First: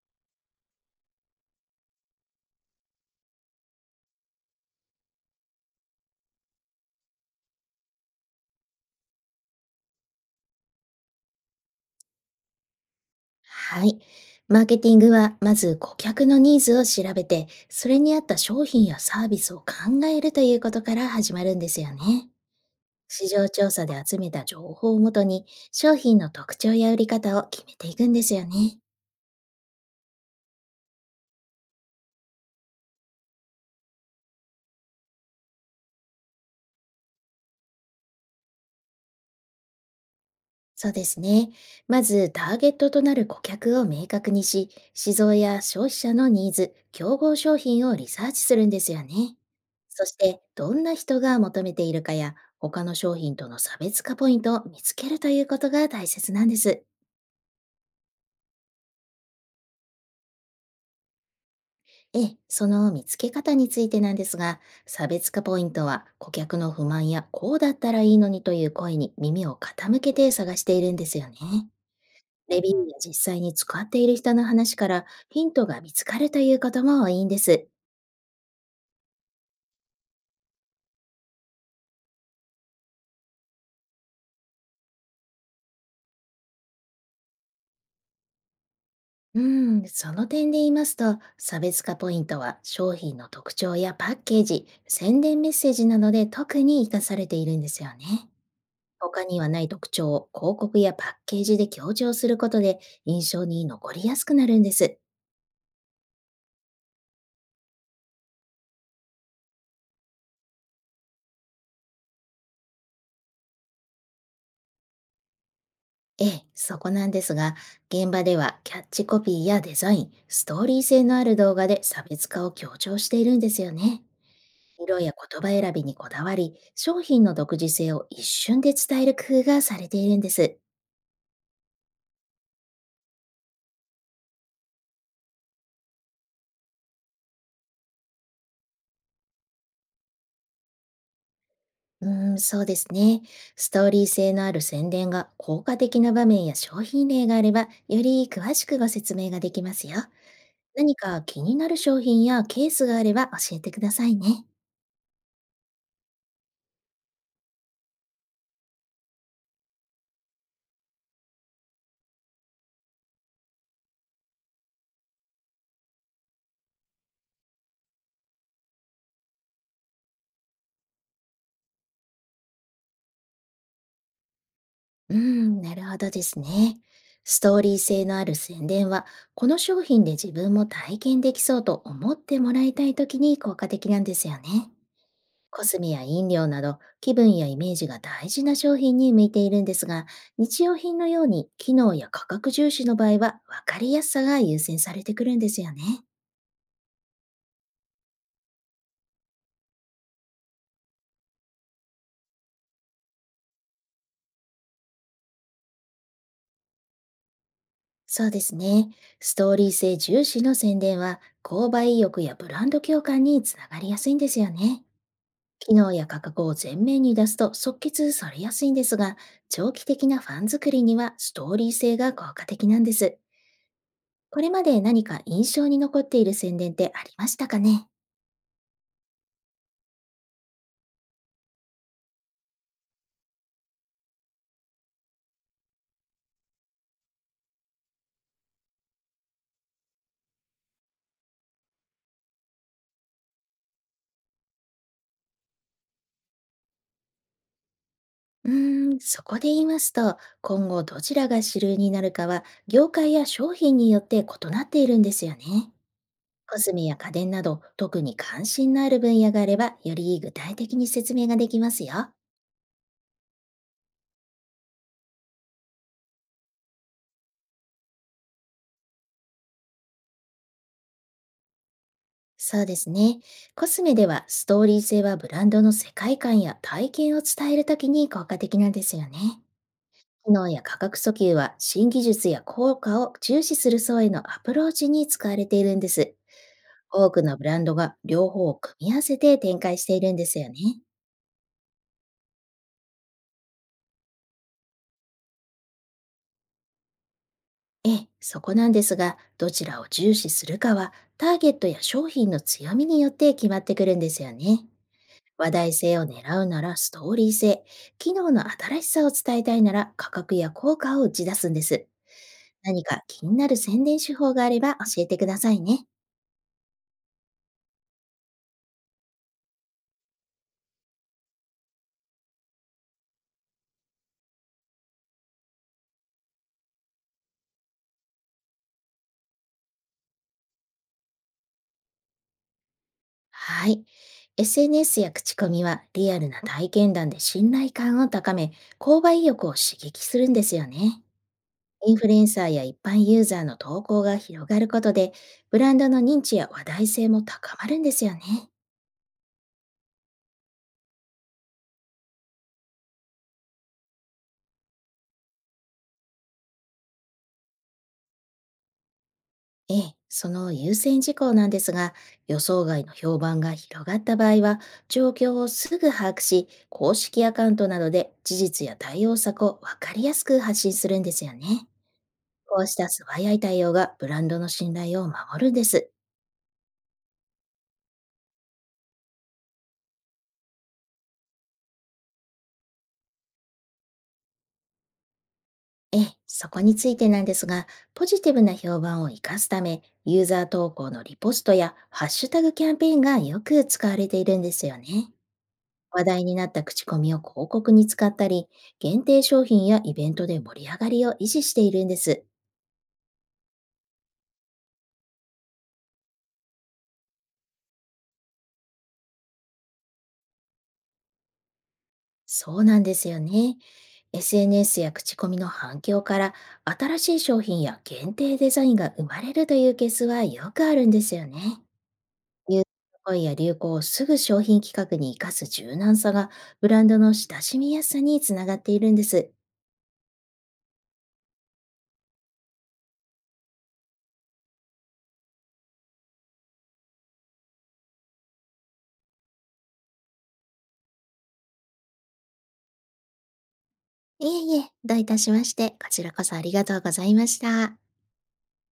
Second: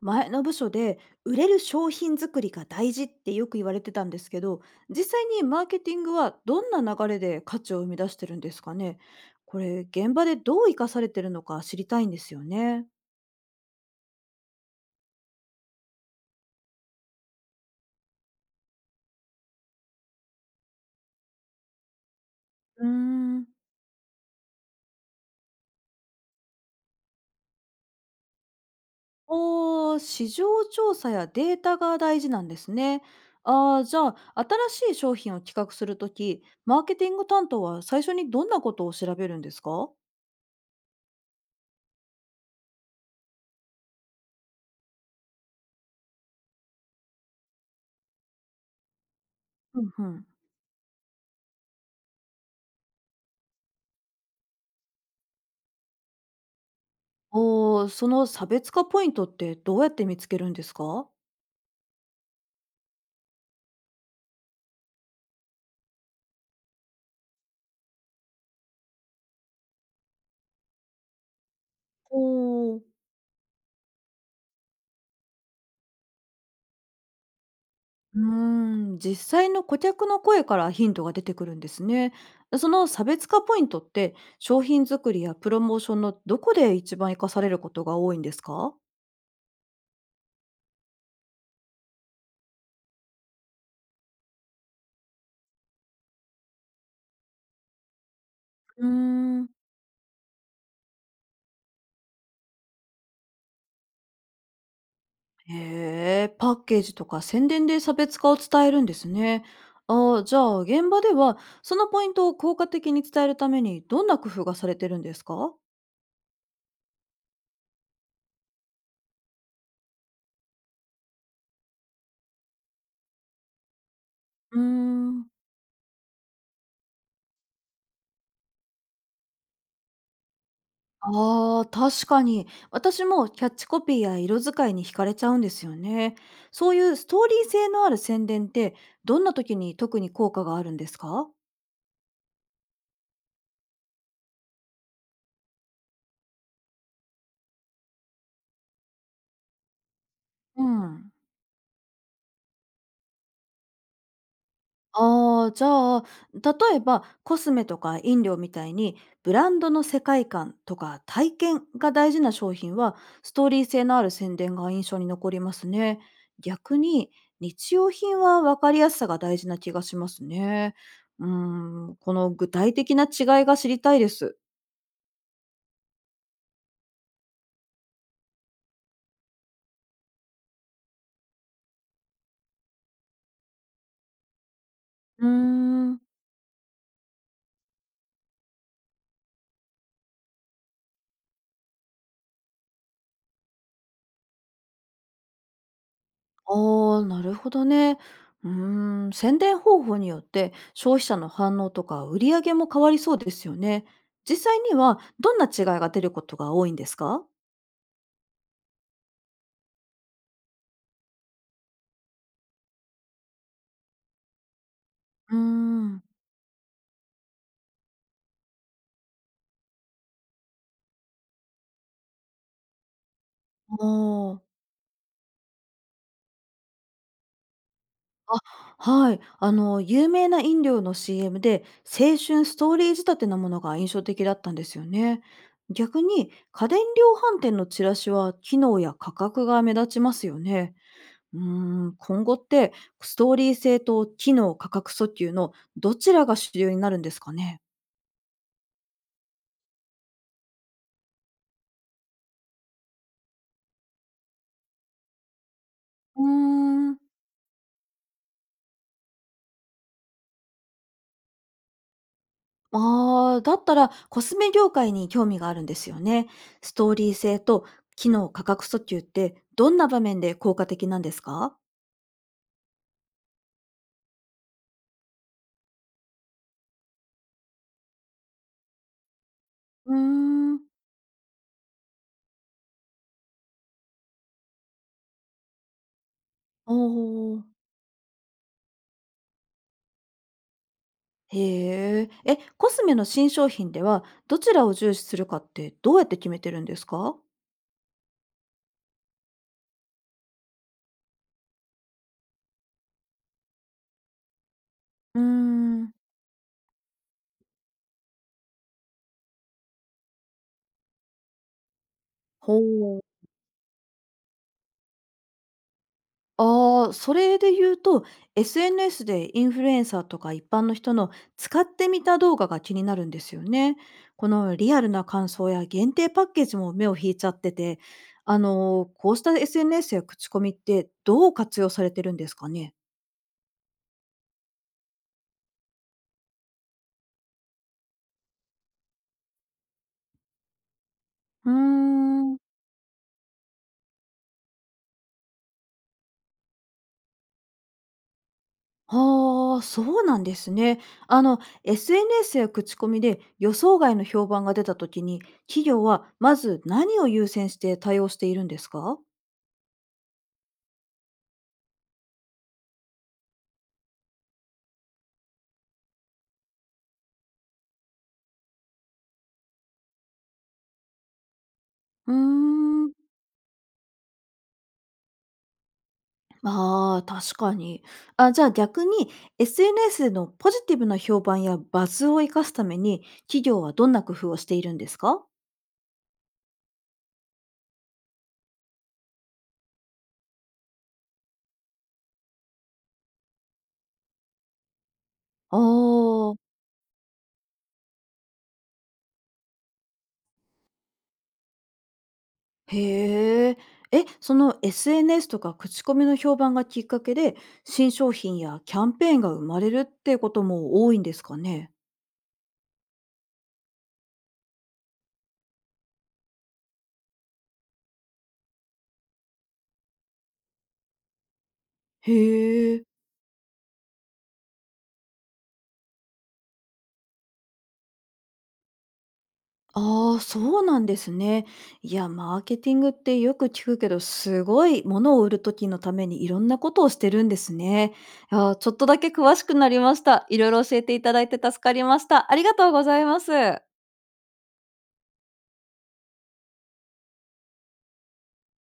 前の部署で売れる商品作りが大事ってよく言われてたんですけど、実際にマーケティングはどんな流れで価値を生み出してるんですかね。これ現場でどう生かされてるのか知りたいんですよね。はい。マーケティングは、まず顧客のニーズを調べて、それに合った商品やサービスを考えるということから始まるんですよね。うー市ん。場調査で集めた情報をもとに、商品の特徴や売り方を決めていくんですよね。ああ、市場調査やデータが大事なんですね。ああ、じゃあ、新しい商品を企画するとき、マーケティング担当は最初にどんなことを調べるんですか？そうですね。まず、ターゲットとなる顧客を明確にし、市場や消費者のニーズ、競合商品をリサーチするんですよね。うんうそしん。て、どんな人が求めているかや、他の商品との差別化ポイントを見つけるということが大切なんです。おー、その差別化ポイントってどうやって見つけるんですか？ええ、その見つけ方についてなんですが、差別化ポイントは顧客の不満やこうだったらいいのにという声に耳を傾けて探しているんですよね。おレビューお。や実際に使っている人の話からヒントが見つかるということも多いんです。うー実際の顧客の声からヒントが出てくるんですね。その差別化ポイントって商品作りやプロモーションのどこで一番活かされることが多いんですか？うん、その点で言いますと、差別化ポイントは商品の特徴やパッケージ、宣伝メッセージなどで特に活かされているんですよね。うー他にん。はない特徴を広告やパッケージで強調することで印象に残りやすくなるんです。へえ、パッケージとか宣伝で差別化を伝えるんですね。ああ、じゃあ、現場では、そのポイントを効果的に伝えるためにどんな工夫がされてるんですか？ええ、そこなんですが、現場ではキャッチコピーやデザイン、ストーリー性のある動画で差別化を強調しているんですよね。うー色やん。言葉選びにこだわり、商品の独自性を一瞬で伝える工夫がされているんです。ああ、確かに。私もキャッチコピーや色使いに惹かれちゃうんですよね。そういうストーリー性のある宣伝って、どんな時に特に効果があるんですか？うーん、そうですね。ストーリー性のある宣伝が効果的な場面や商品例があれば、より詳しくご説明ができますよ。う何ん。か気になる商品やケースがあれば教えてくださいね。ああ、じゃあ、例えばコスメとか飲料みたいに、ブランドの世界観とか体験が大事な商品は、ストーリー性のある宣伝が印象に残りますね。逆に、日用品は分かりやすさが大事な気がしますね。うーこの具体的な違いが知りたいです。うーん、なるほどですね。ストーリー性のある宣伝は、この商品で自分も体験できそうと思ってもらいたいときに効果的なんですよね。うーコスメん。や飲料など気分やイメージが大事な商品に向いているんですが、日用品のように機能や価格重視の場合は分かりやすさが優先されてくるんですよね。ああ、なるほどね。宣伝方法によって消費者の反応とか売り上げも変わりそうですよね。実際にはどんな違いが出ることが多いんですか？そうですね。ストーリー性重視の宣伝は購買意欲やブランド共感につながりやすいんですよね。うー機能ん。や価格を前面に出すと即決されやすいんですが、長期的なファン作りにはストーリー性が効果的なんです。あこれあ、まで何か印象に残っている宣伝ってありましたかね？あ、はい。あの、有名な飲料の CM で、青春ストーリー仕立てなものが印象的だったんですよね。逆に家電量販店のチラシは機能や価格が目立ちますよね。うー今後って、ストーリー性と機能価格訴求のどちらが主流になるんですかね？うーん、そこで言いますと、今後どちらが主流になるかは、業界や商品によって異なっているんですよね。うコスメーやん、家電など、特に関心のある分野があれば、より具体的に説明ができますよ。ああ、だったらコスメ業界に興味があるんですよね。ストーリー性と機能価格訴求ってどんな場面で効果的なんですか？そうですね。コスメでは、ストーリー性はブランドの世界観や体験を伝えるときに効果的なんですよね。うー機能ん。や価格訴求は、新技術や効果を重視する層へのアプローチに使われているんです。お多くのブお。ランドが両方を組み合わせて展開しているんですよね。へえ。え、コスメの新商品ではどちらを重視するかってどうやって決めてるんですか？ええ、そこなんですが、どちらを重視するかは、ターゲットや商品の強みによって決まってくるんですよね。うー話題ん。性を狙うならストーリー性、機能の新しさを伝えたいなら価格や効果を打ち出すんです。ほ何う。か気になる宣伝手法があれば教えてくださいね。ああ、それで言うと、SNS でインフルエンサーとか一般の人の使ってみた動画が気になるんですよね。このリアルな感想や限定パッケージも目を引いちゃってて、こうした SNS や口コミってどう活用されてるんですかね？はい。SNS や口コミはリアルな体験談で信頼感を高め、購買意欲を刺激するんですよね。うーインフルエンん。サーや一般ユーザーの投稿が広がることで、ブランドの認知や話題性も高まるんですよね。ああ、そうなんですね。あの SNS や口コミで予想外の評判が出た時に、企業はまず何を優先して対応しているんですか？ええ、その優先事項なんですが、予想外の評判が広がった場合は、状況をすぐ把握し、公式アカウントなどで事実や対応策を分かりやすく発信するんですよね。うーこうしたん。素早い対応がブランドの信頼を守るんです。ああ、確かに。あ、じゃあ逆に、 SNS のポジティブな評判やバズを生かすために、企業はどんな工夫をしているんですか？ええ、そこについてなんですが、ポジティブな評判を生かすため、ユーザー投稿のリポストやハッシュタグキャンペーンがよく使われているんですよね。あ話題にー、なった口コミを広告に使ったり、限定商品やイベントで盛り上がりを維持しているんです。へえ。え、その SNS とか口コミの評判がきっかけで、新商品やキャンペーンが生まれるってことも多いんですかね？そうなんですよね。SNS や口コミの反響から新しい商品や限定デザインが生まれるというケースはよくあるんですよね。ニューへえ。ス声や流行をすぐ商品企画に生かす柔軟さが、ブランドの親しみやすさにつながっているんです。ああ、そうなんですね。いや、マーケティングってよく聞くけど、すごいものを売る時のためにいろんなことをしてるんですね。ああ、ちょっとだけ詳しくなりました。いろいろ教えていただいて助かりました。ありがとうございます。いえいえ、どういたしまして、こちらこそありがとうございました。